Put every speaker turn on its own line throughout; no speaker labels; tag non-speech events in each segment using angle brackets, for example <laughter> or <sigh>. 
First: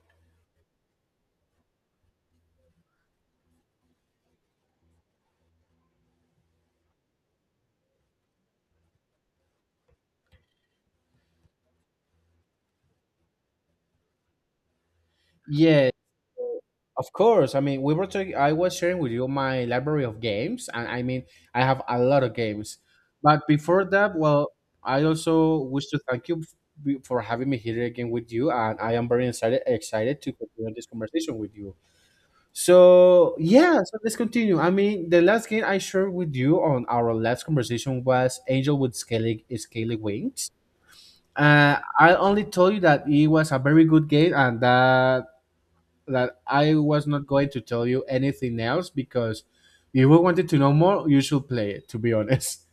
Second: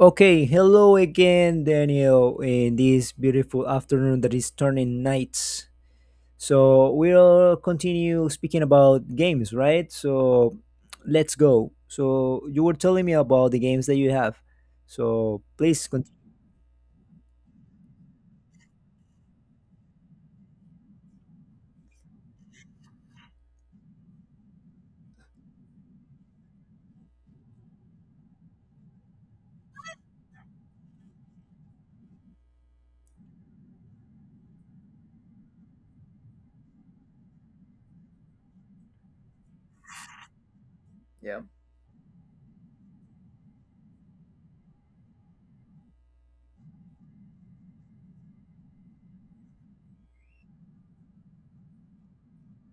Okay, hello again, Daniel, in this beautiful afternoon that is turning nights. So we'll continue speaking about games, right? So let's go. So you were telling me about the games that you have. So please
Yeah,
continue.
of course. I mean, we were talking. I was sharing with you my library of games, and I mean, I have a lot of games. But before that, well, I also wish to thank you for having me here again with you, and I am very excited to continue this conversation with you. So yeah, so let's continue. I mean, the last game I shared with you on our last conversation was Angel with Scaly Wings.
Yeah.
I only told you that it was a very good game and that I was not going to tell you anything else because if you wanted to know more, you should play it. To be honest. <laughs>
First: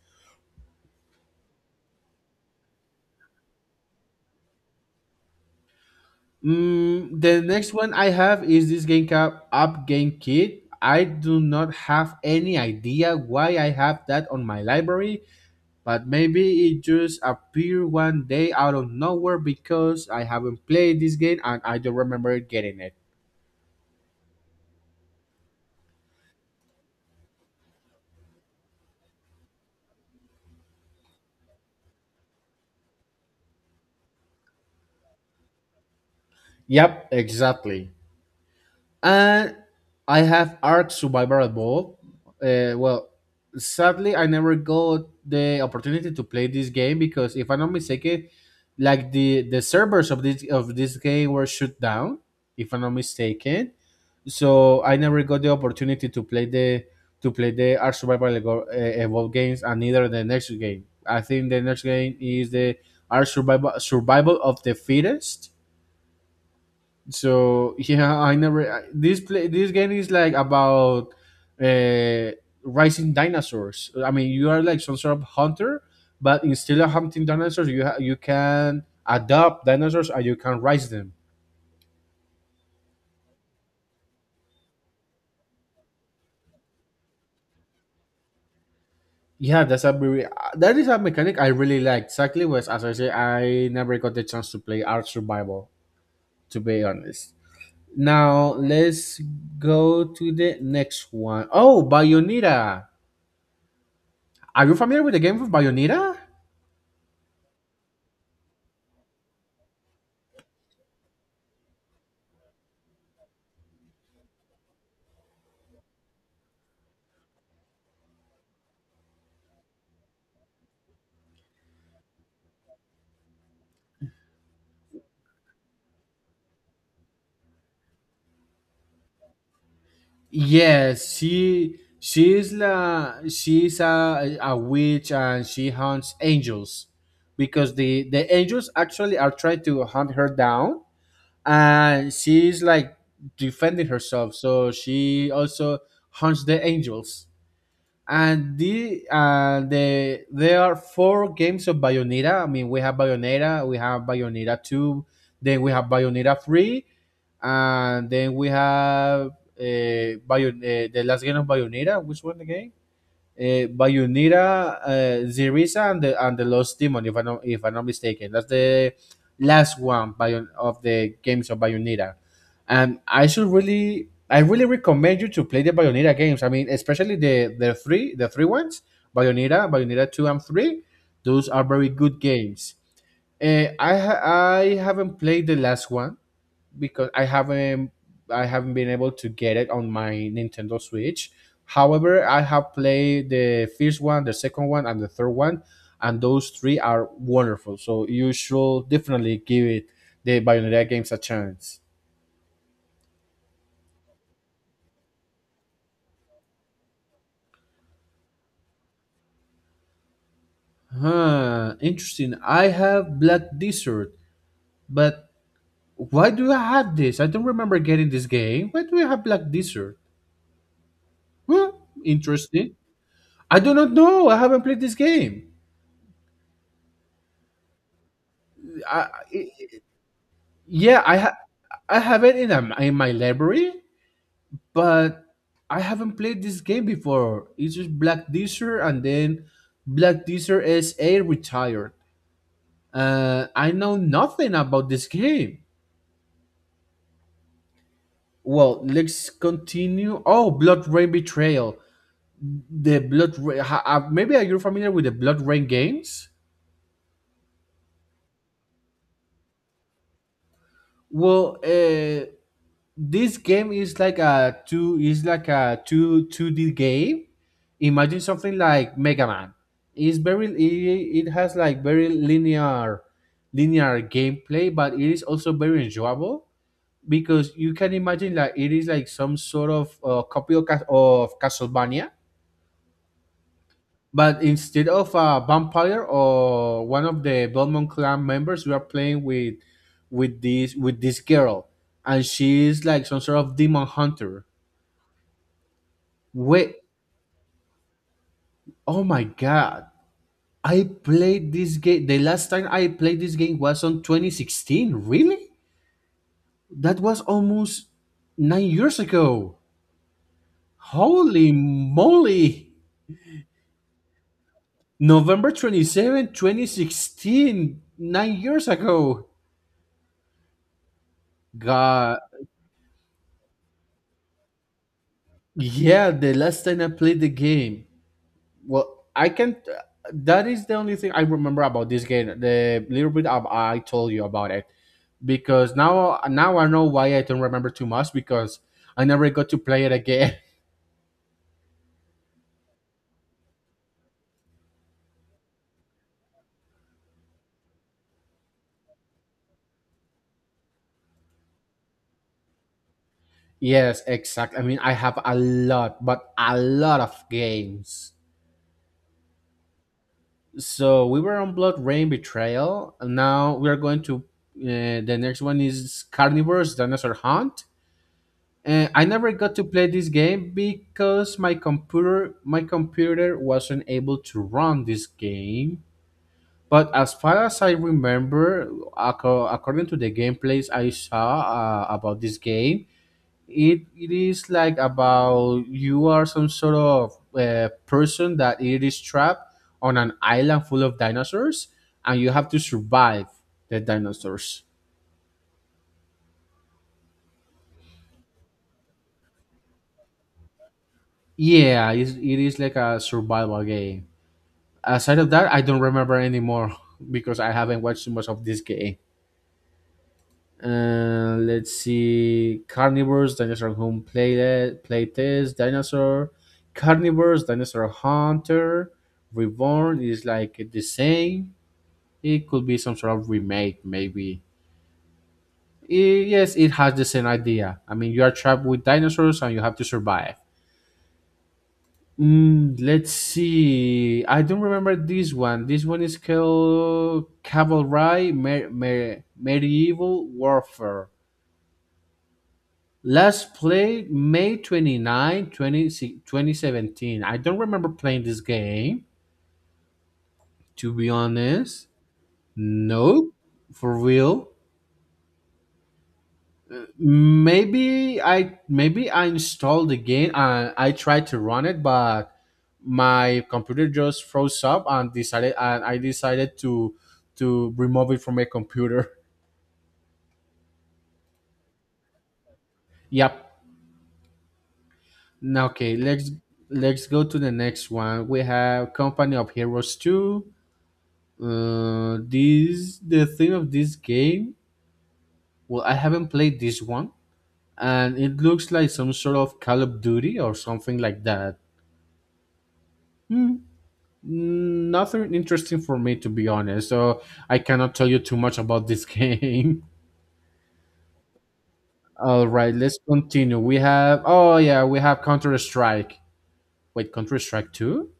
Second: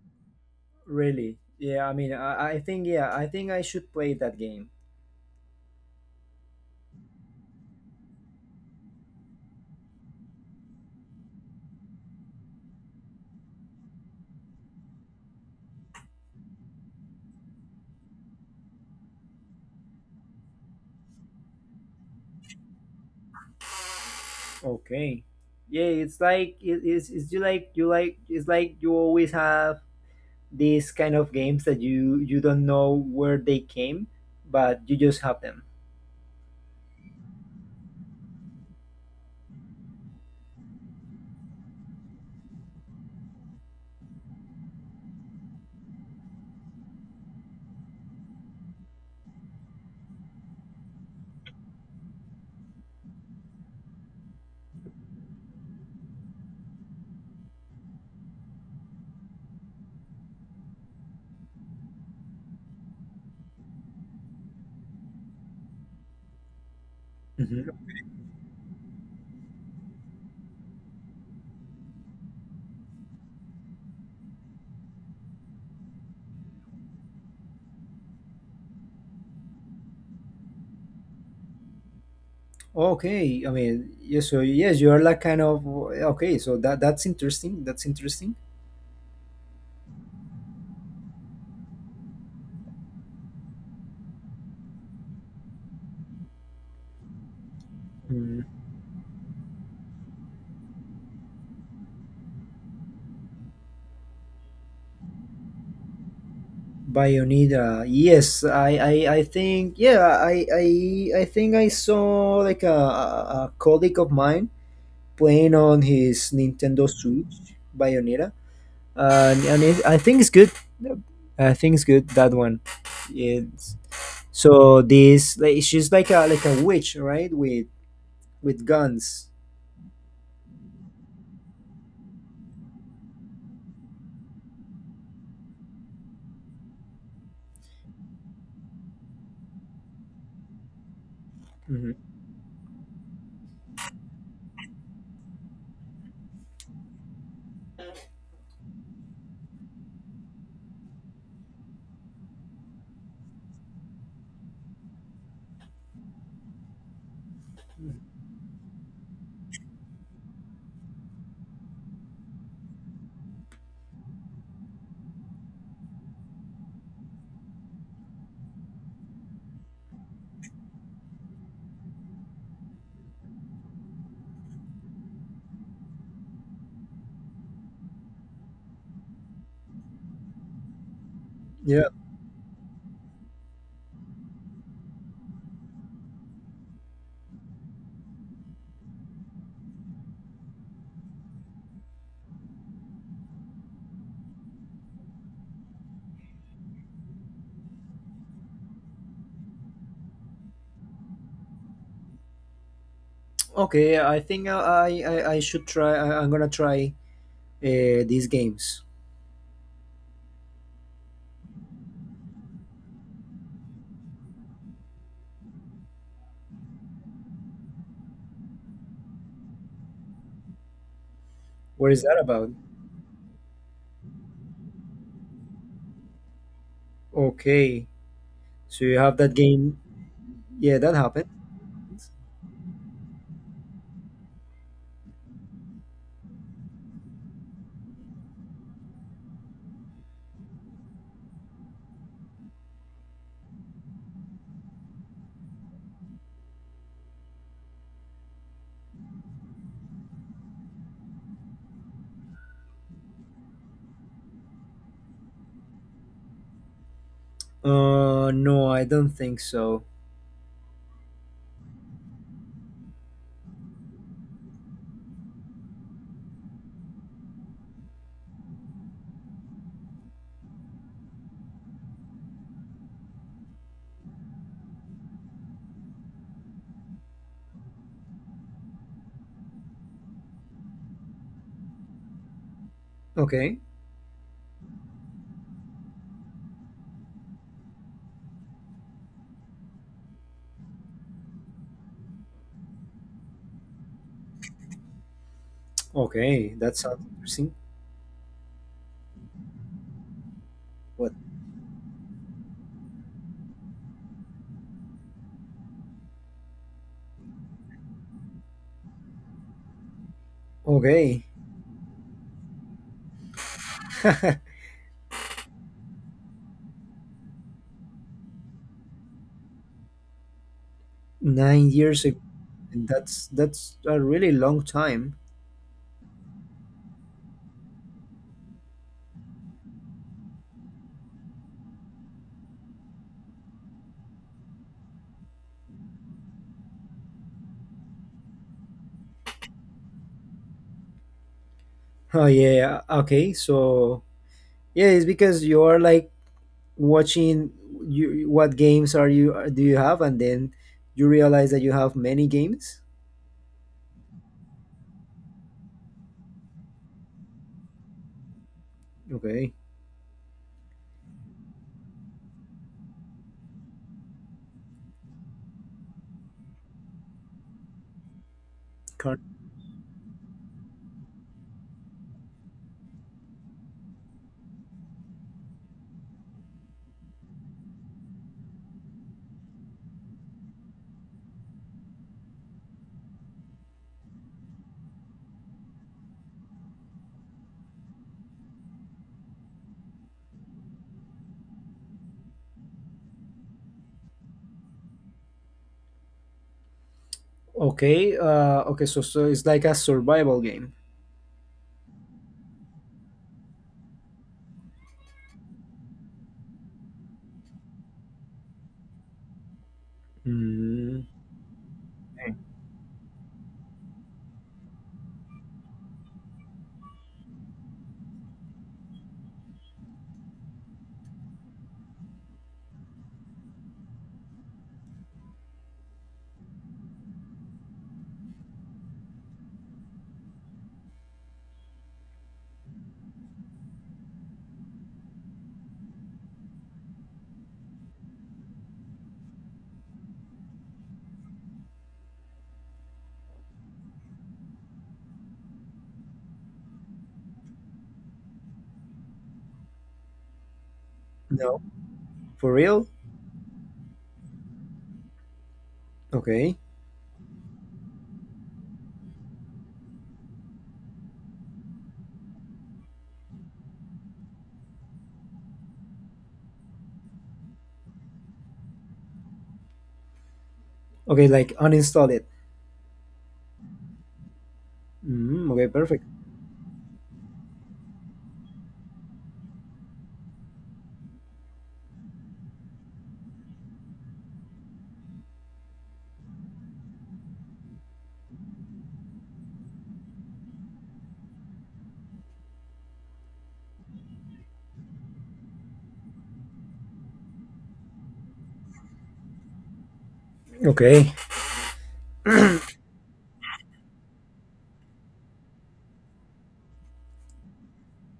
Really? Yeah, I mean, I think yeah, I think I should play that game.
The next one I have is this game called Up Game Kit. I do not have any idea why I have that on my library, but maybe it just appeared one day out of nowhere because I haven't played this game and I don't remember getting it.
Okay. Yeah, it's like it is. It's you like it's like you always have these kind of games that you don't know where they came, but you just have them.
Yep, exactly. And I have Ark Survival Evolved. Well, sadly, I never got the opportunity to play this game because, if I'm not mistaken, like the servers of this game were shut down, if I'm not mistaken. So I never got the opportunity to play the Ark Survival Evolved games, and neither the next game. I think the next game is the Ark Survival of the Fittest.
Mhm.
So yeah, I never I- this play this game is like about uh rising dinosaurs. I mean, you are like some sort of hunter, but instead of hunting dinosaurs, you can adopt dinosaurs and you can raise them.
Okay, I mean, yes, so yes, you are like kind of okay. So that's interesting. That's interesting.
Yeah, that's a very that is a mechanic I really like. Exactly, was as I say, I never got the chance to play Art Survival. To be honest,
Mm.
now let's go to the next one. Oh, Bayonetta. Are you familiar with the game of Bayonetta?
Bionida, yes, I think yeah, I I think I saw like a colleague of mine playing on his Nintendo Switch Bionida, and it, I think it's good. I think it's good that one. It's so this like she's like a witch, right? With guns.
Yes, she's a witch and she hunts angels because the angels actually are trying to hunt her down,
Hmm.
and she's like defending herself. So she also hunts the angels, and there are four games of Bayonetta. I mean, we have Bayonetta two, then we have Bayonetta three, and then we have the last game of Bayonetta. Which one again? Bayonetta, Zerisa, and the Lost Demon. If I'm not mistaken, that's the last one Bayon of the games of Bayonetta. And I really recommend you to play the Bayonetta games. I mean, especially the three ones, Bayonetta, Bayonetta two and three. Those are very
Yeah.
good games. I haven't played the last one because I haven't been able to get it on my Nintendo Switch. However, I have played the first one, the second one, and the third one, and those three are wonderful. So you should definitely give it the Bayonetta games a chance.
Okay. I think I should try. I'm gonna try these games.
Huh, interesting. I have Black Desert, but why do I have this? I don't remember getting this game. Why do I have Black Desert? Well,
What is that about?
interesting. I do not know. I haven't played this game.
Okay. So you
I,
have that game. Yeah, that
Yeah,
happened.
I have it in my library, but I haven't played this game before. It's just Black Desert and then Black Desert SA retired. I know nothing about this game. Well, let's continue. Oh, Blood Rain Betrayal. The Blood Rain. Maybe are you familiar with the Blood Rain games?
No, I don't think so.
Well, this game is like a two is like a two 2D game. Imagine something like Mega Man. It has like very linear gameplay, but it is also very enjoyable because you can imagine like it is like some sort of copy of, Castlevania,
Okay.
but instead of a vampire or one of the Belmont clan members, we are playing with with this girl, and she is like some sort of demon hunter.
Okay,
Wait,
that sounds interesting.
oh my god. I
What?
played this game. The last time I played this game was on 2016. Really? That was almost 9 years ago.
Okay.
Holy moly.
<laughs>
November 27, 2016. 9 years ago.
9 years
God.
ago. That's a really long time.
Yeah, the last time I played the game. Well, I can. That is the only thing I remember about this game. The little bit of I told you about it. Because now I know why I don't remember too much because I never got to play it again.
Oh yeah. Yeah. Okay. So yeah, it's because you are like watching you what games are you are- do you have, and then you realize that you have many games.
<laughs> Yes, exact. I mean, I have a lot, but a lot of games.
Okay.
So we were on Blood Rain Betrayal. And now we are going to the next one is Carnivore's Dinosaur Hunt. And I
Can't-
never got to play this game because my computer wasn't able to run this game. But as far as I remember, according to the gameplays I saw about this game, it is like about you are some sort of person that it is trapped on an island full of dinosaurs, and you have to survive the dinosaurs.
Okay. Okay. So so it's like a survival game.
Yeah, it is like a survival game. Aside of that, I don't remember anymore <laughs> because I haven't watched too much of this game.
Mm,
And let's see carnivores, dinosaur home play, Playtest, dinosaur, carnivores, dinosaur hunter, reborn is like the same. It could be some sort of remake, maybe. Yes, it has the same idea. I mean, you are trapped with dinosaurs and you have to survive. Let's see. I don't remember this one. This one is called Cavalry Medieval Warfare. Last played May 29, 2017. I don't remember playing this game, to be
no,
honest.
for real.
Nope, for real.
Okay.
Maybe I installed the game and I tried to run it, but my computer just froze up and decided and I decided to remove it from my computer. <laughs>
Okay. Like uninstall it.
Yep.
Mm,
Now
okay.
okay,
Perfect.
let's go to the next one. We have Company of Heroes 2. This the thing of this game. Well, I haven't played this one, and it looks like some sort of Call of Duty or something like that. Hmm, nothing interesting for me, to be honest. So I cannot tell you too much about this <laughs> game.
Okay.
All right, let's continue. We have oh yeah, we have Counter Strike. Wait, Counter Strike Two?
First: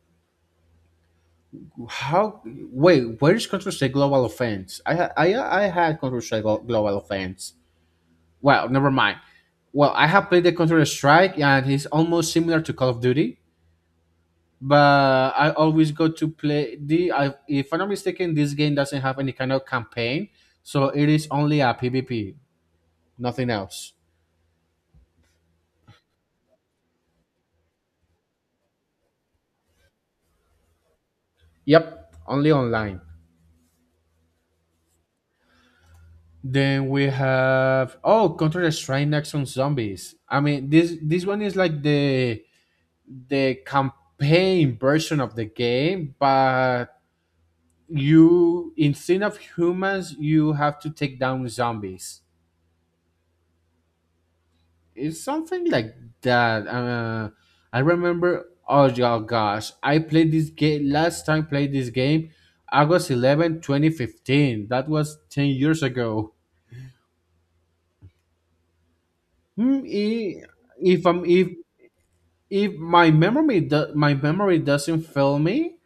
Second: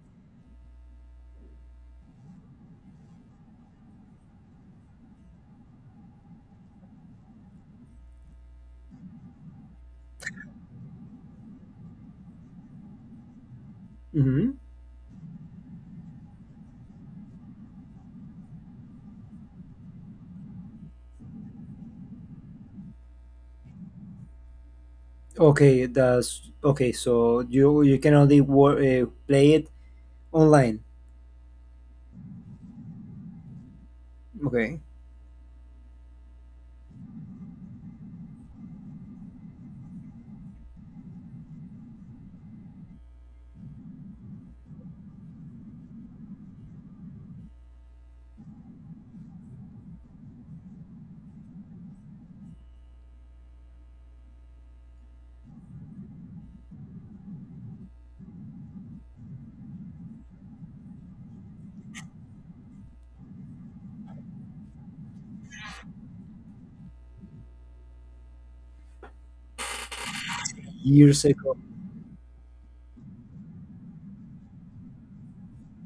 How? Wait, where is Counter Strike Global Offense? I I had Counter Strike Global Offense. Well, never mind. Well, I have played the Counter Strike, and it's almost similar to Call of Duty.
Hmm.
But I always go to play if I'm not mistaken, this game doesn't have any kind of campaign, so it is only a PvP, nothing else.
Okay. That's okay. So you can only play it online.
Yep, only online.
Okay.
Then we have oh Counter Strike Next on Zombies. I mean this one is like the campaign version of the game, but you instead of humans you have to take down zombies. It's something like that. I remember oh yeah, gosh, I played this game last time played this game august 11 2015. That was 10 years ago. Hmm, I- if I'm
Years ago.
if my memory doesn't fail me,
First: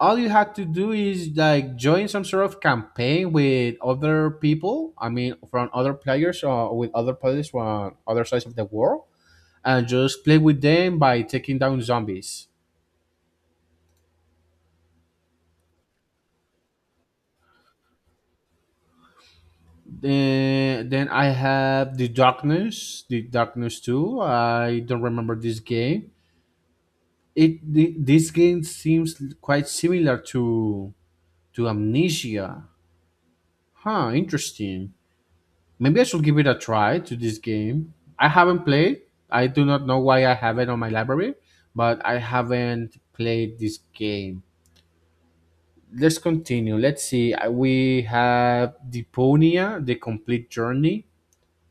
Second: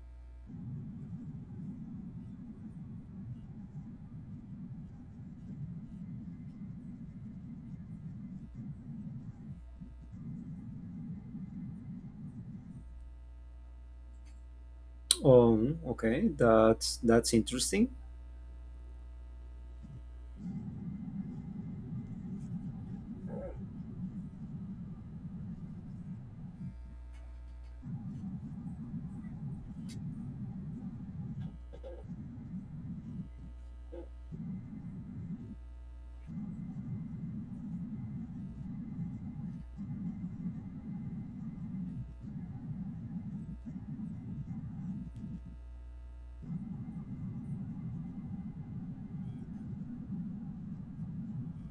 all you had to do is like join some sort of campaign with other people, I mean from other players or with other players from other sides of the world, and just play with them by taking down zombies.
Oh, okay. That's interesting.
Then, I have the Darkness 2. I don't remember this game. This game seems quite similar to Amnesia. Huh, interesting. Maybe I should give it a try to this game. I haven't played. I do not know why I have it on my library, but I haven't played this game. Let's continue. Let's see. We have Deponia, the complete journey.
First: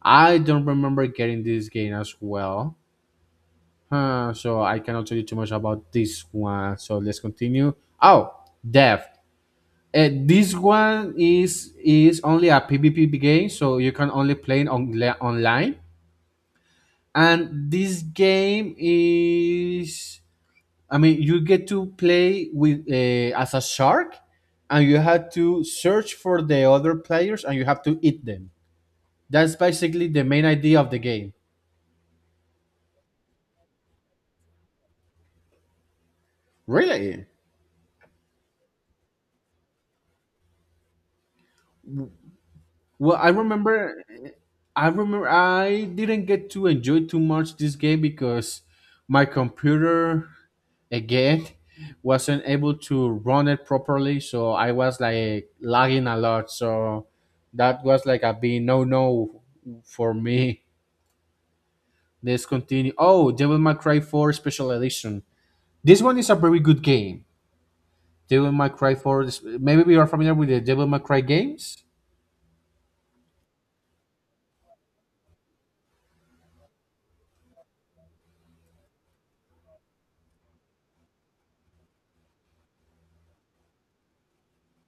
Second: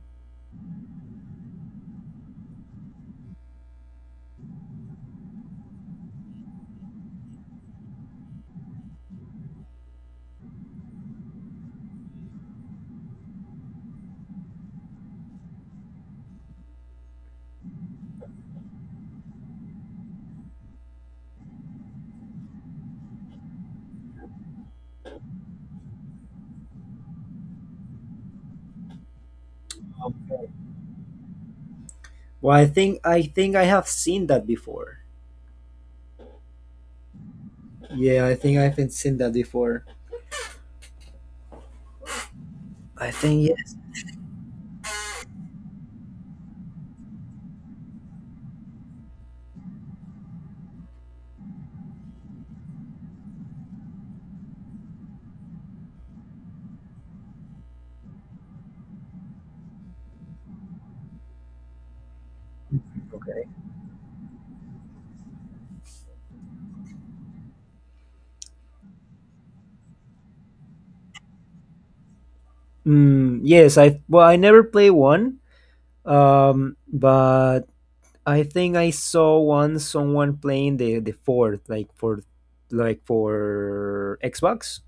I don't remember getting this game as well. Huh, so I cannot tell you too much about this one. So let's continue. Oh, Death. This one is only a PvP game, so you can only play it on, online. And this game is, I mean, you get to play with as a shark, and you have to search for the other players and you have to eat them. That's basically the main idea of the game.
Well, I think I think I have seen that before.
Really?
Yeah, I think I haven't seen that before. I
well i
think yes.
remember i remember I didn't get to enjoy too much this game because my computer, again, wasn't able to run it properly, so I was like lagging a lot. So that was like a big no no for me. Let's continue. Oh, Devil May Cry 4 Special Edition. This one is a very good game. devil may cry 4 is- Maybe you are familiar with the Devil May Cry games.
Mm, yes, I well I never play one. But I think I saw one someone playing the fourth like for Xbox.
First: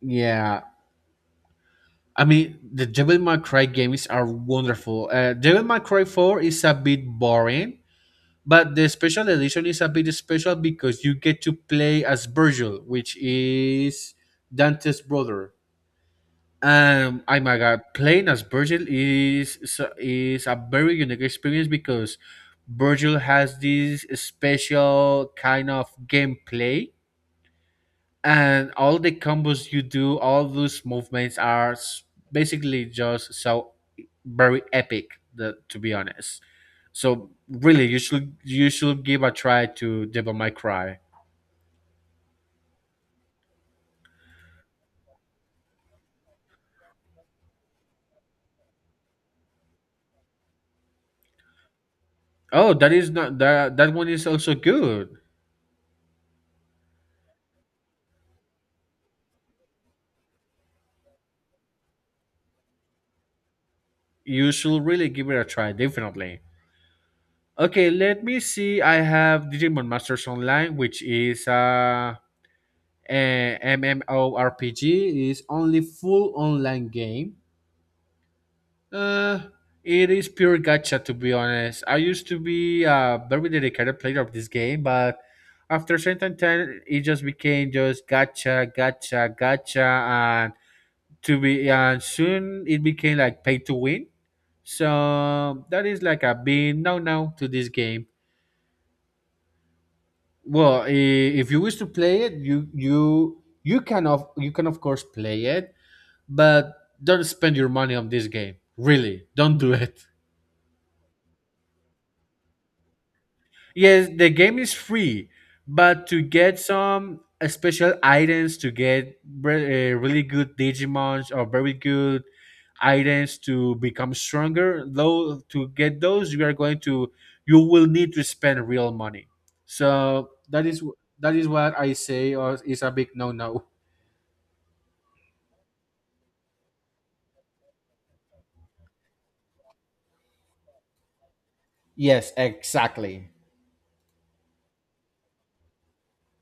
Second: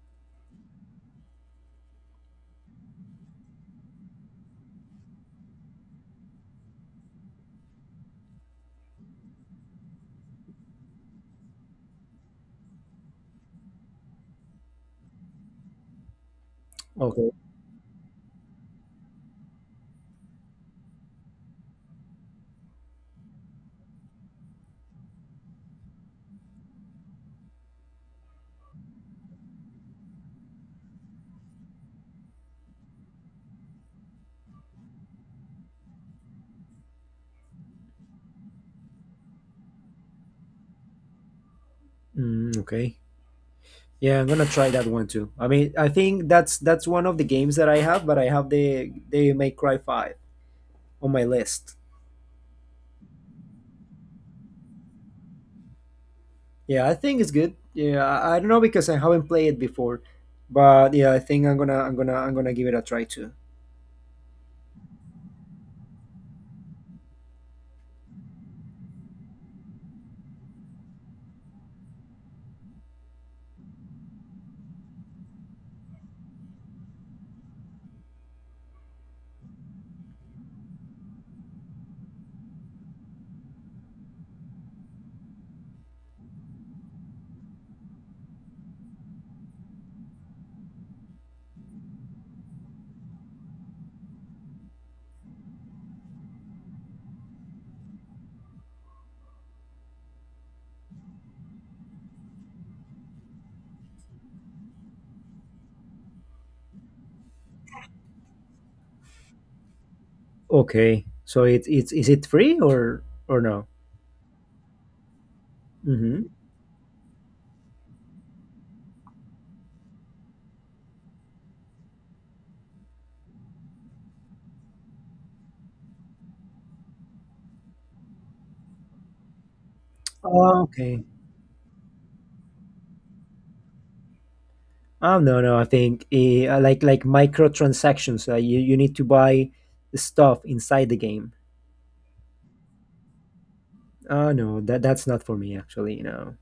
Yeah, I mean the Devil May Cry games are wonderful. Devil May Cry 4 is a bit boring. But the special edition is a bit special because you get to play as Virgil, which is Dante's brother.
Okay.
Oh my god, playing as is a very unique experience because Virgil has this special kind of gameplay, and all the combos you do, all those movements are basically just so very epic. The, to be honest. So really, you should give a try to Devil May Cry.
Mm, okay. Yeah, I'm gonna try that one too. I mean, I think that's one of the games that I have, but I have the May Cry Five on my list.
Oh, that is not that one is also good.
Yeah, I think it's good. Yeah, I don't know because I haven't played it before, but yeah, I think I'm gonna give it a try too.
You should really give it a try, definitely. Okay, let me see. I have Digimon Masters Online, which is a MMORPG. It is only full online game. Uh, it is pure gacha, to be honest. I used to be a very dedicated player of this game, but after a certain time, it just became just gacha, gacha, gacha, and to be and soon it became like pay to win. So that is like a big no no to this game. Well, if you wish to play it, you can of course play it, but don't spend your money on this game. Really, don't do it.
Okay, so it's is it free or no?
Yes, the game is free, but to
Mm-hmm.
get some special items, to get really good Digimons or very good items to become stronger, though to get those you are going to you will need to spend real money. So
Oh, okay.
that is what I say or is a big no no.
Oh no no, I think like microtransactions. You you need to buy stuff inside the game.
Yes, exactly.
Oh no, that that's not for me actually. No.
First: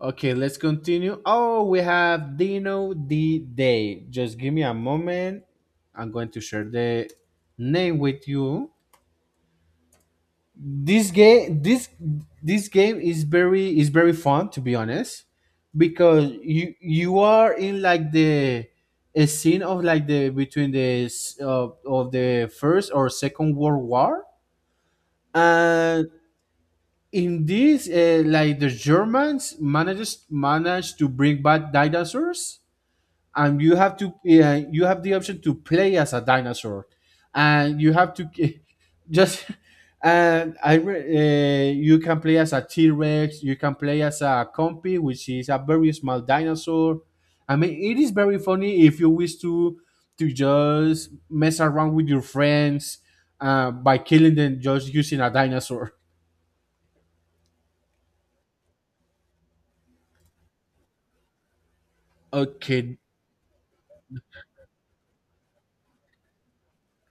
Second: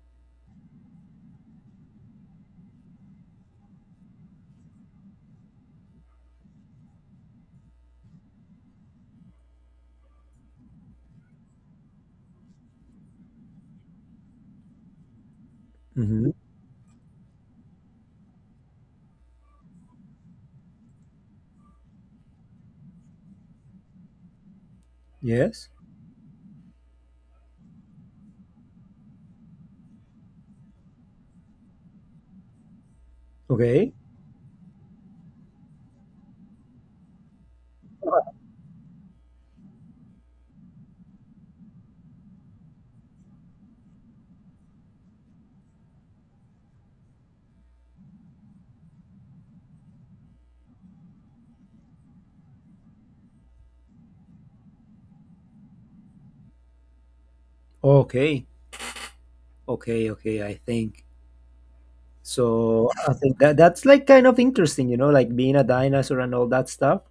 Okay, let's continue. Oh, we have Dino D Day. Just give me a moment. I'm going to share the name with you. This game this this game is very fun, to be honest, because
Mm-hmm.
you are in like the a scene of like the between the of the first or second world war.
Yes.
And in this like the Germans managed to bring back dinosaurs, and you
Okay.
have to you have the option to play as a dinosaur and you have to <laughs> just and i re- you can play as a T-rex, you can play as a compy, which is a very small dinosaur. I mean, it is very funny if you wish to just mess around with your friends by killing them just using a dinosaur.
Okay. Okay. Okay. I think. So
Okay.
I think that that's like kind of interesting, you know, like being a dinosaur and all that stuff.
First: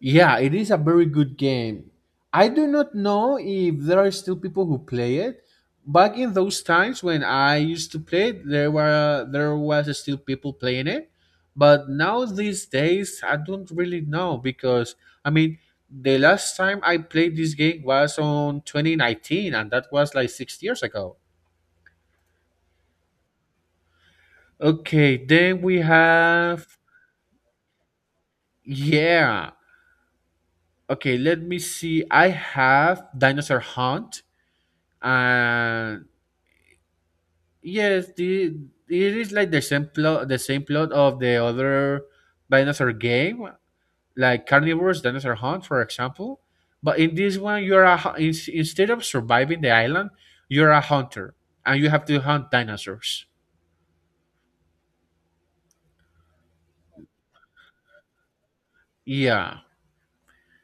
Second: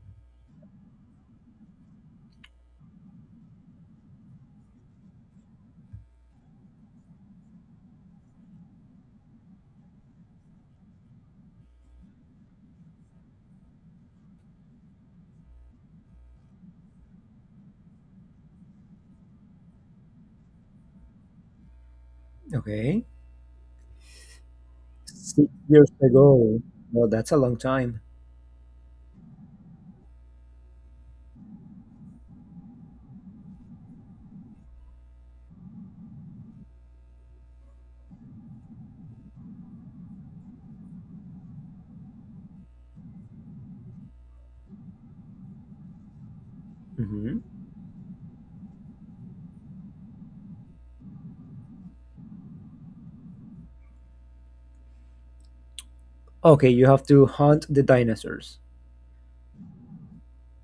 Yeah, it is a very good game. I do not know if there are still people who play it. Back in those times when I used to play it, there was still people playing it. But now these days, I don't really know because I mean, the last time I played this game was on 2019, and that was like 6 years ago.
Okay.
Okay,
Six
then we
years ago.
have
Well, that's a long time.
yeah. Okay, let me see. I have Dinosaur Hunt, and yes, the it is like the same plot of the other dinosaur game, like Carnivore's Dinosaur Hunt, for example. But in this
Hmm.
one, you're a instead of surviving the island, you're a hunter, and you have to hunt dinosaurs.
Okay, you have to hunt the dinosaurs.
Yeah.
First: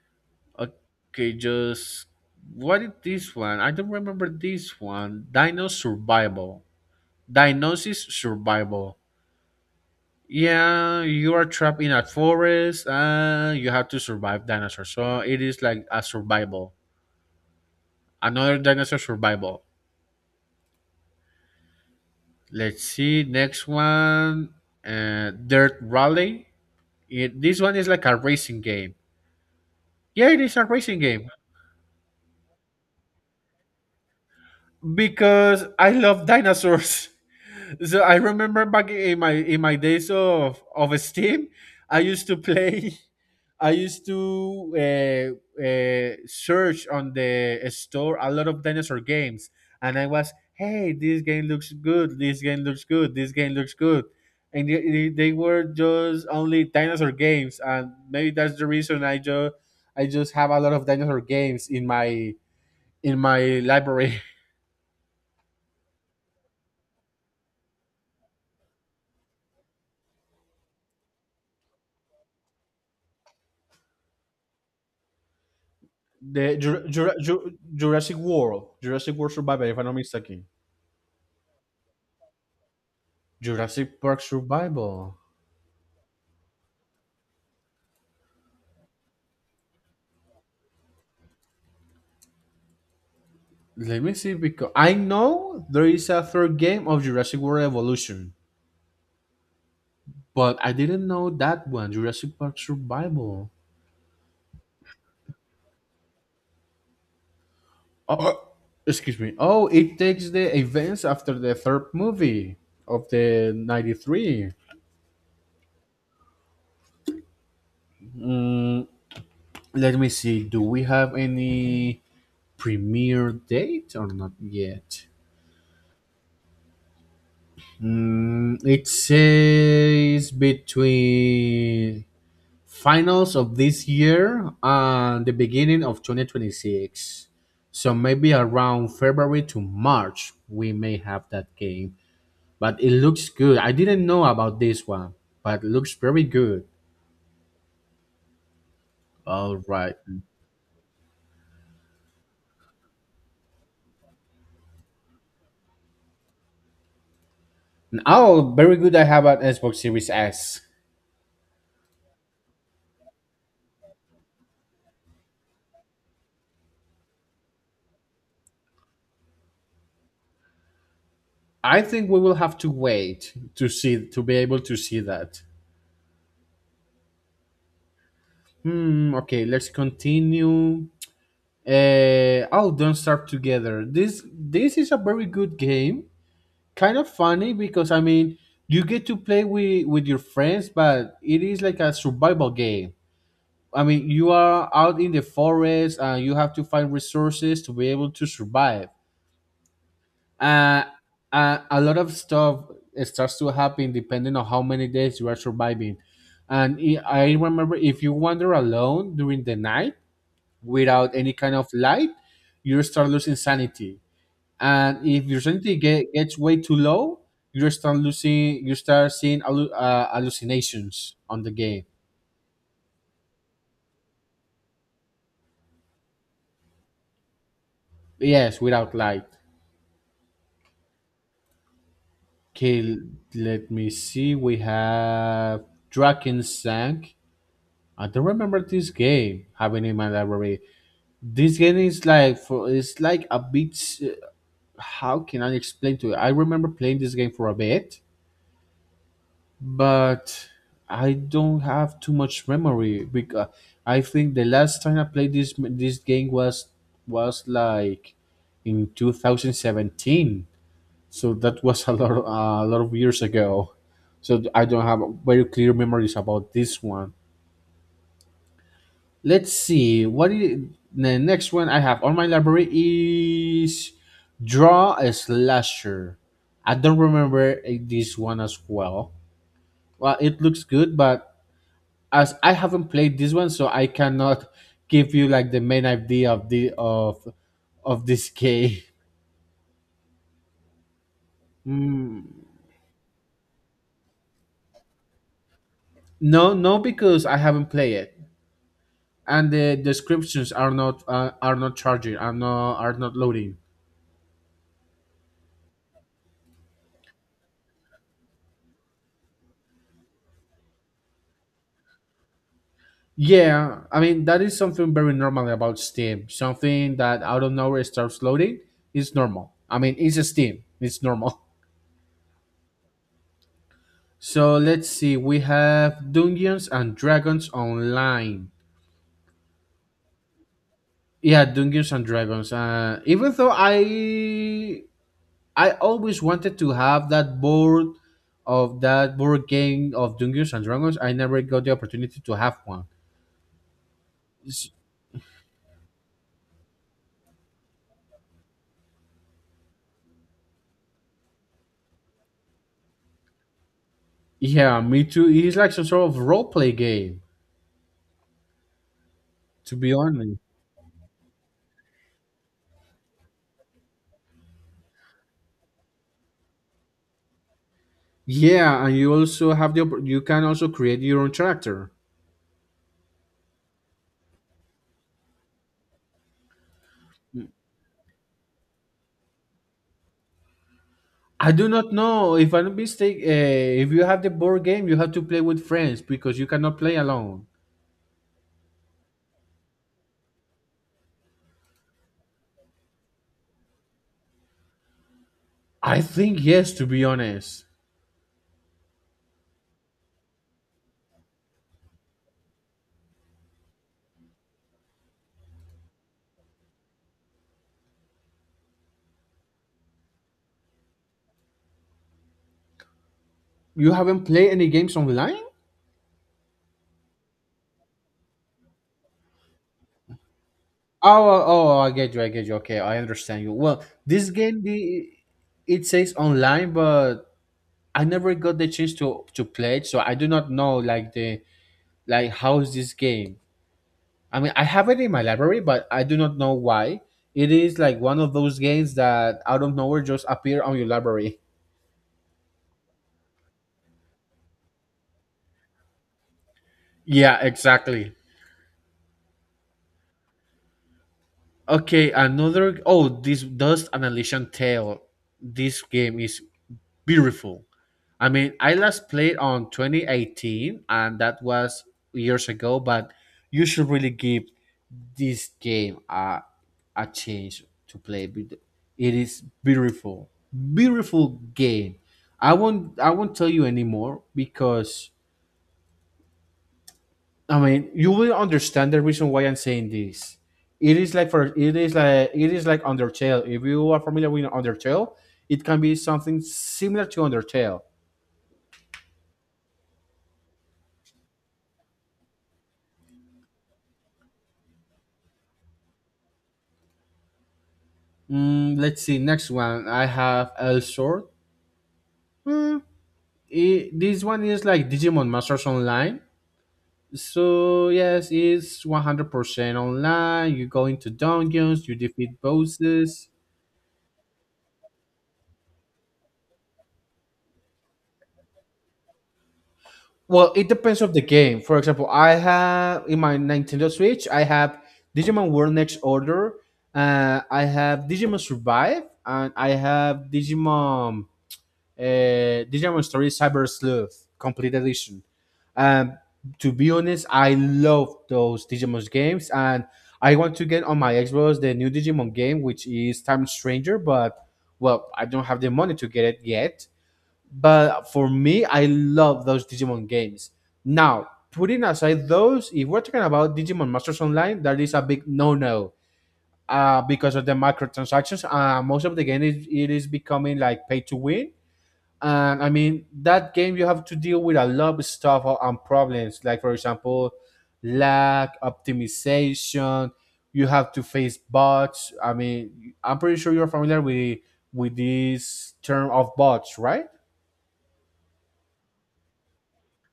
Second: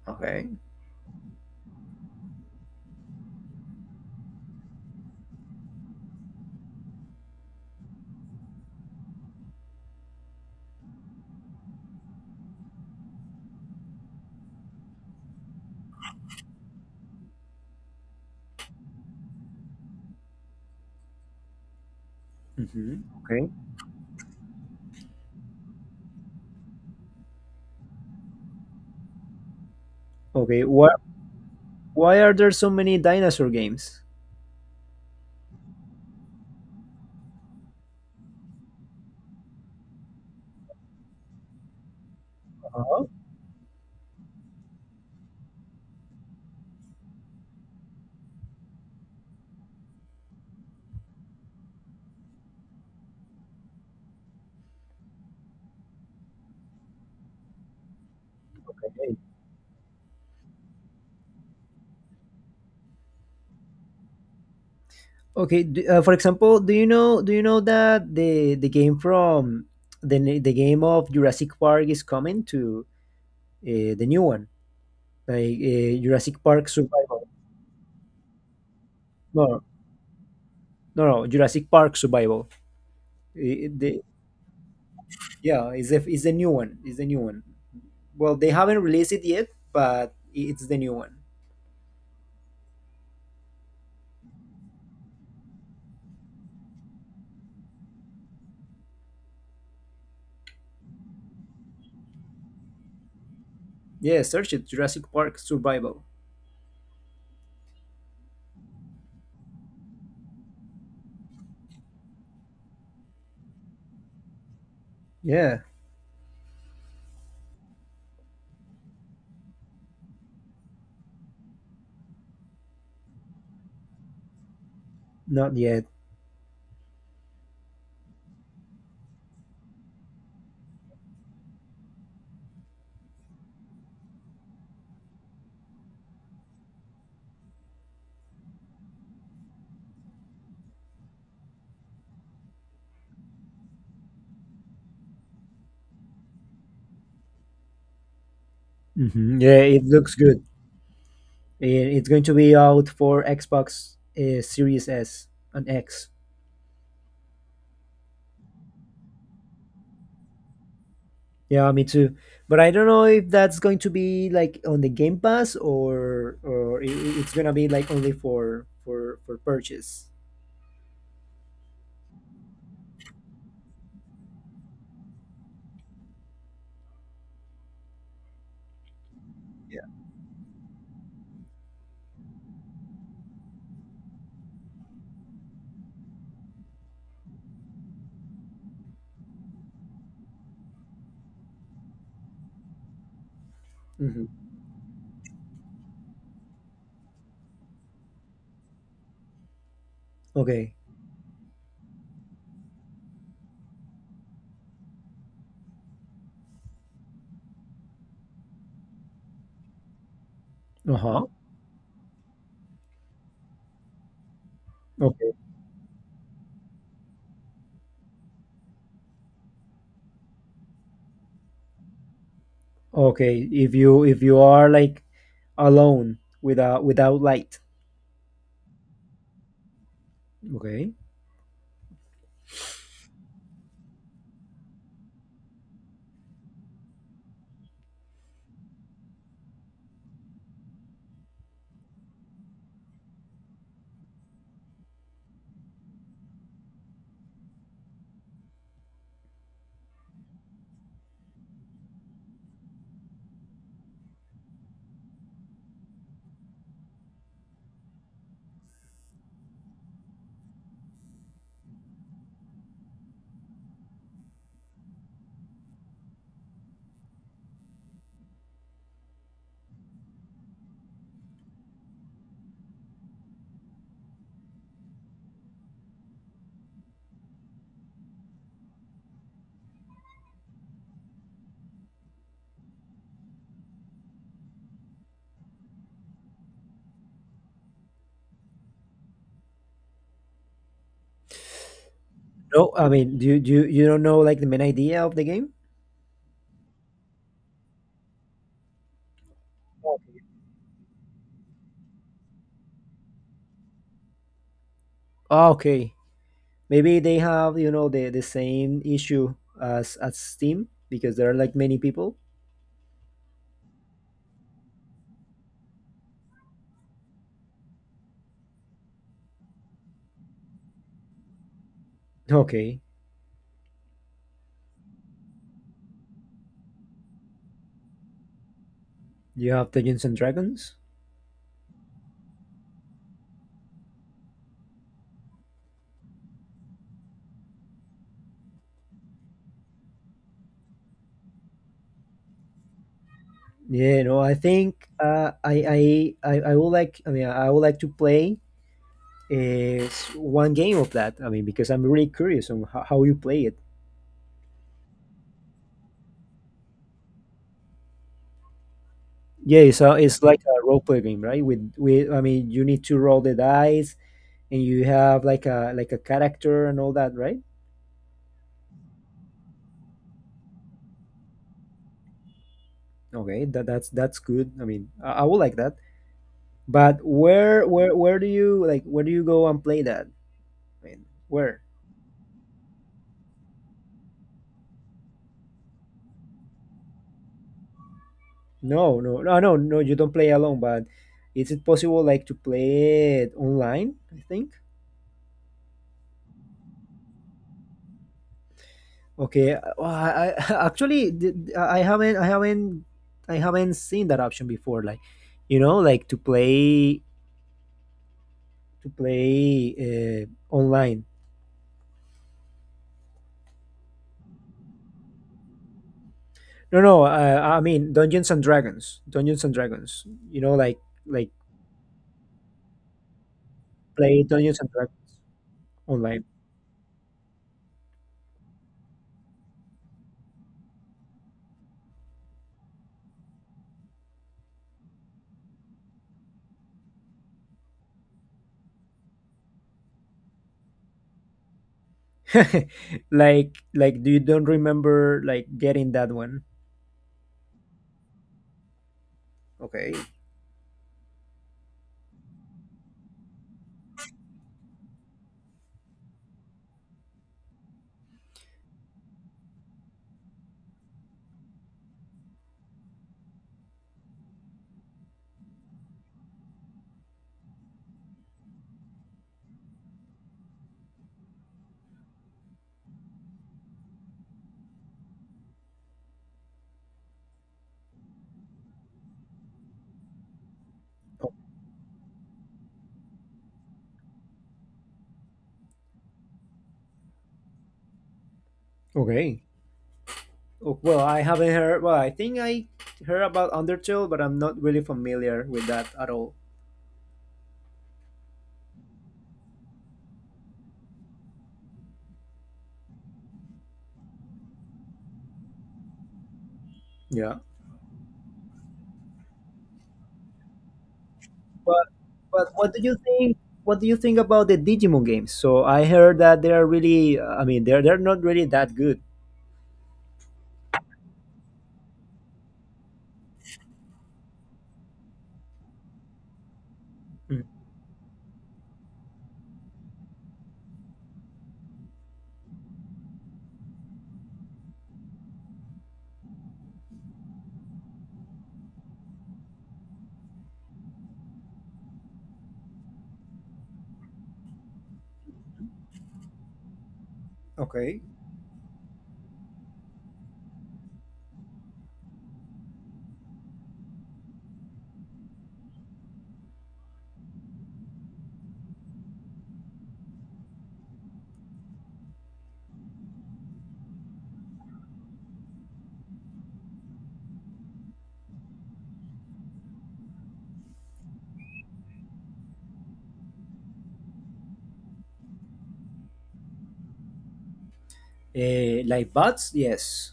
Okay.
Okay, just what is this one? I don't remember this one. Dino Survival. Dinosis Survival. Yeah, you are trapped in a forest and you have to survive dinosaurs. So it is like a survival. Another dinosaur survival. Let's
Hmm.
see,
Okay.
next one. Dirt Rally. This one is like a racing game. Yeah, it is a
Okay.
racing game
Why are there so many dinosaur games?
because I love dinosaurs. <laughs> So I remember back in my days of Steam, I used to play.
Uh-huh.
<laughs> I used to search on the store a lot of dinosaur games, and I was, hey, this game looks good. This game looks good. This game looks good, and they were just only dinosaur games, and maybe that's the reason
Okay.
I just have a lot of dinosaur games in my library.
Okay. d For example, do you know that the game from the game of Jurassic Park is coming to the new one? Like Jurassic
The
Park Survival.
Jurassic World, Jurassic World
No,
Survival, if I'm not mistaken.
no, no, Jurassic Park Survival. I-
Jurassic
the,
Park Survival.
yeah, it's the new one. It's the new one. Well, they haven't released it yet, but it's the new one.
Let me see, because I know there is a third game of Jurassic World Evolution, but I didn't know that one. Jurassic Park Survival.
Yeah, search it Jurassic Park Survival.
Oh, <clears throat> excuse me. Oh, it takes the events after the third movie of the '93.
Yeah,
Mm, let me see. Do we have any premiere date or not yet?
not yet.
Mm, it says between finals of this year and the beginning of 2026. So maybe around February to March, we may have that game. But it looks good. I didn't know about this one, but it looks very good.
Hmm.
All
Yeah, it
right.
looks good. I- It's going to be out for Xbox Series S and X.
Oh, very good. I have an Xbox Series S.
Yeah, me too. But I don't know if that's going to be like on the Game Pass or it's gonna be like only for for purchase.
I think we will have to wait to see to be able to see that. Hmm. Okay. Let's
Yeah.
continue. Oh, Don't Starve Together. This is a very good game. Kind of funny because I mean you get to play with your friends, but it is like a survival game. I mean you
Hmm.
are out in the forest and you have to find resources to be able to survive.
Okay.
Uh, a lot of stuff starts to happen depending on how many days you are surviving. And I remember if you wander alone during the night
Uh
without
huh.
any kind of light, you start losing sanity, and
Oh,
if
okay.
your sanity gets way too low, you start losing you start seeing hallucinations on the game.
Okay. If you are like alone without without light.
Yes, without light.
Okay.
Okay, let me see. We have Drakensang. I don't remember this game having in my library. This game is like for it's like a bit uh, how can I explain to you. I remember playing this game for a bit, but I don't have too much memory because I think the last time I played this game was like in 2017. So that was a lot of years ago. So I don't have very clear memories about this one. Let's see what is, the next one I have on my library is Draw a Slasher. I don't remember this one as well. Well, it looks good, but as I haven't played this one, so I cannot give you like the main idea of the of this game. Mm,
No, I mean, do you you don't know like the main idea of the game?
no, no, because I haven't played it, and the descriptions are not charging, are not loading.
Ah, okay. Maybe they have you know the same issue as Steam because there are like many people.
Yeah, I mean that is something very normal about Steam. Something that out of nowhere starts loading is normal. I mean it's a Steam, it's normal. <laughs>
Okay.
So let's see, we have Dungeons and Dragons Online.
You have Dungeons and Dragons.
Yeah, Dungeons and Dragons. Even though I always wanted to have that board game of Dungeons and Dragons, I never got the opportunity to have one.
Yeah, no, I
S-
think I would like. I mean, I would like to play uh, one game of that. I mean, because I'm really curious on how you play it.
Yeah, me too. It's like some sort of role play game,
Yeah,
to be
so it's
honest.
like a role play game, right? With I mean, you need to roll the dice, and you have like a character and all that, right?
Yeah, and you also have the you can also create your own character.
Okay, that that's good. I mean, I would like that. But where do you like where do you go and play that? I mean,
I
where?
do not know if I'm not mistaken. If you have the board game, you have to play with friends because you cannot play alone.
No, no, no, no, no. You don't play alone, but is it possible like to play it online? I think.
I think yes, to be honest.
Okay. Well, I <laughs> I haven't I haven't seen that option before. Like, you know, like to play online.
You haven't played any games online?
No, no. I mean Dungeons and Dragons. Dungeons and Dragons. You know, like
Oh, I get you. I get you. Okay, I understand you. Well,
play
this
Dungeons
game,
and
the
Dragons
it says
online.
online, but I never got the chance to play it, so I do not know like the like how is this game. I mean, I have it in my library, but I do not know why. It is like one of those games that out of nowhere just appear on your library. <laughs>
<laughs> Like do you don't remember like getting that one?
Yeah, exactly.
Okay.
Okay, another. Oh, this Dust Annihilation Tale. This game is beautiful. I mean, I last played on 2018, and that was years ago. But you should really give this game a chance to play. With- It is beautiful, beautiful game. I won't tell you anymore because I mean you will understand the reason why I'm saying this. It is like for it is it is like Undertale. If you are familiar with Undertale, it can be something similar to Undertale.
Okay. Oh, well, I haven't heard. Well, I think I heard about Undertale, but I'm not really familiar with that at all.
Mm, let's see. Next one, I have El Sword. Mm, this one is like Digimon Masters Online.
Yeah.
So yes, it's 100% online. You go into
But
dungeons, you defeat
but what do you
bosses.
think? What do you think about the Digimon games? So I heard that they are really. I mean, they're not really that good.
Well, it depends of the game. For example, I have in my Nintendo Switch, I have Digimon World Next Order.
Mm.
I have Digimon Survive, and I have Digimon Digimon Story Cyber Sleuth Complete Edition. Um, to be honest, I love those Digimon games, and I want to get on my Xbox the new Digimon game, which is Time Stranger. But well, I don't have the money to get it yet.
Okay.
But for me, I love those Digimon games. Now, putting aside those, if we're talking about Digimon Masters Online, that is a big no-no because of the microtransactions. Most of the game is it is becoming like pay to win, and I mean, that game you have to deal with a lot of stuff and problems, like for example, lag, optimization. You have to face bots. I mean, I'm pretty sure you're familiar with this term of bots, right?
Like bots, yes.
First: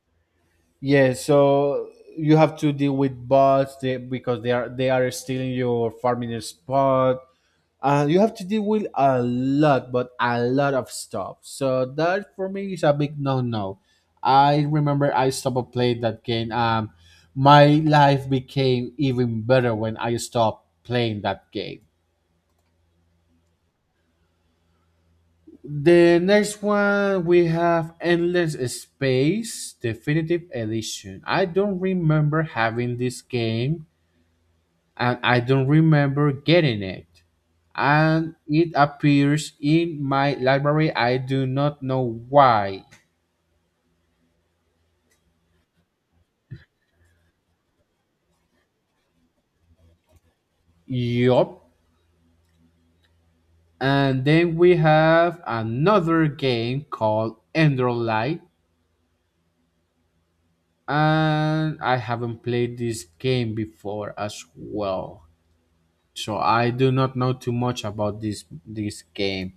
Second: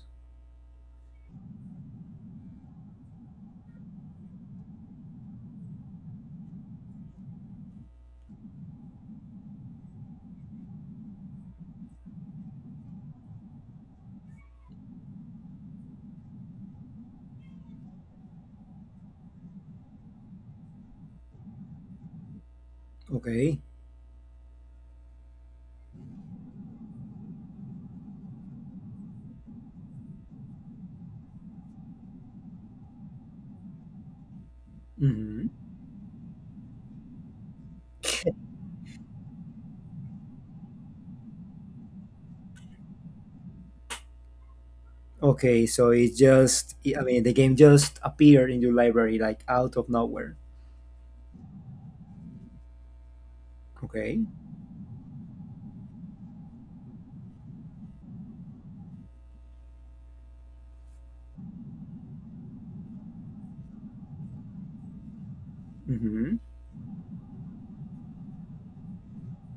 Yeah. So you have to deal with bots because they are stealing your farming spot. Uh, you have to deal with a lot but a lot of stuff, so that for me is a big no no. I remember I stopped playing that game. My life became even better when I stopped playing that game.
Okay.
The next one we have Endless Space Definitive Edition. I don't remember having this game, and I
Hmm.
don't remember getting it. And it appears in my library. I do not know why.
Okay, so it's just. I mean, the game just appeared in your library like out of nowhere.
Yup. And
Okay.
then we have another game called Ender Light, and I haven't played this game before as well.
Hmm.
So I do not know too much about this game.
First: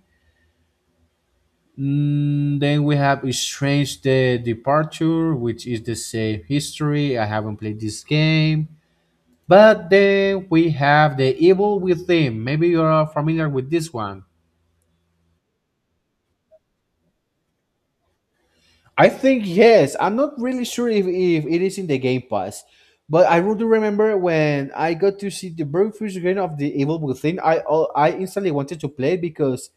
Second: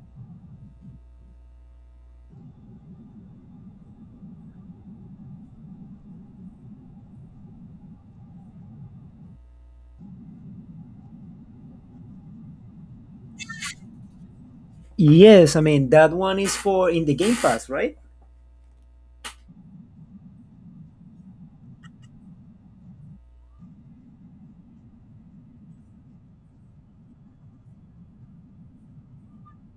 Mm, then we have Strange the Departure, which is the same history. I haven't played this game. But then we have The Evil Within. Maybe you are familiar with this one.
Yes, I mean that one is for in the Game Pass, right?
I think yes. I'm not really sure if it is in the Game Pass, but I do remember when I got to see the very first game of The Evil Within. I I instantly wanted to play it because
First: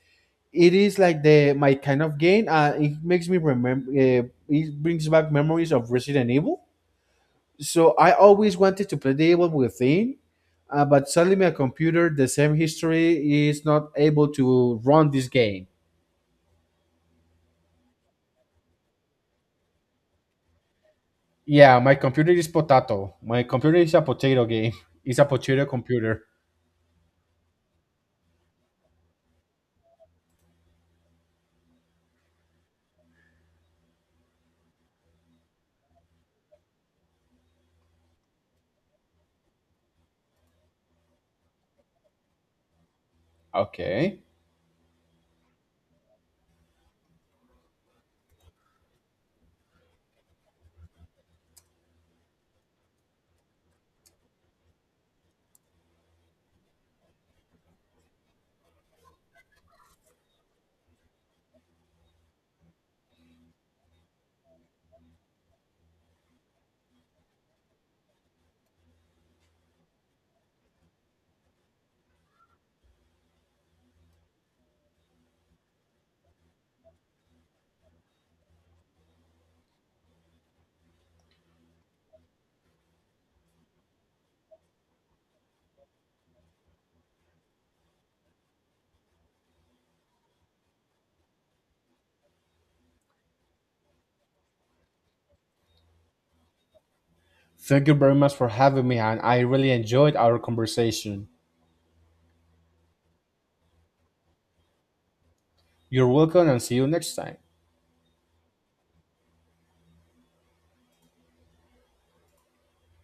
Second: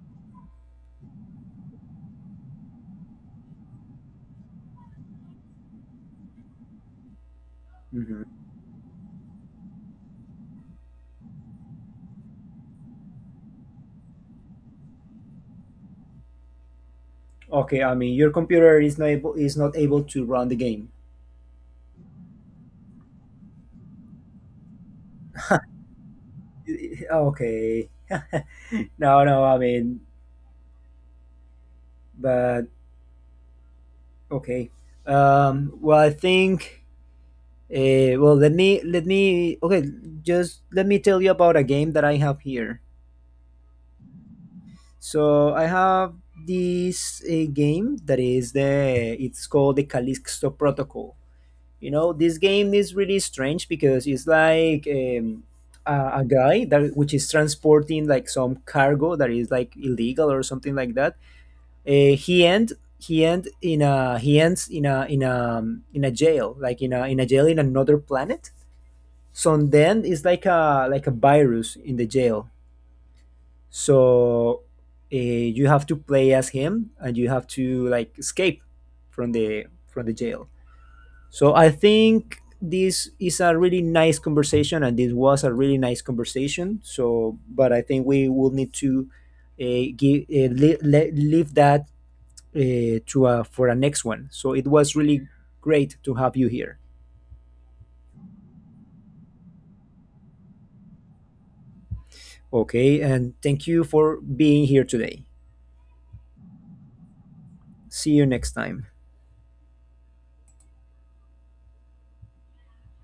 it is like the my kind of game. It makes me remember. It brings back memories of Resident Evil. So I always wanted to play The Evil Within, but sadly my computer, the same history, is not able to run this game.
Okay, I mean your computer is not able to run the game.
Yeah, my computer is potato. My computer is a potato game. <laughs> It's a potato computer.
<laughs> Okay. <laughs> No, no, I mean, but okay. Well, I think. Well, let me okay. Just let me tell you about a game that I have here.
Okay.
So I have this game that is the it's called the Callisto Protocol. You know, this game is really strange because it's like a guy that which is transporting like some cargo that is like illegal or something like that. Uh, he end he ends in a in a jail like in a jail in another planet. So then it's like a virus in the jail. So you have to play as him and you have to like escape from the from the jail. So I think this is a really nice conversation, and this was a really nice conversation. So, but I think we will need to leave that to for a next one. So it was really great to have you here.
Thank you very much for having me, and I really enjoyed our conversation.
Okay, and thank you for being here today.
You're welcome, and see you next time.
See you next time.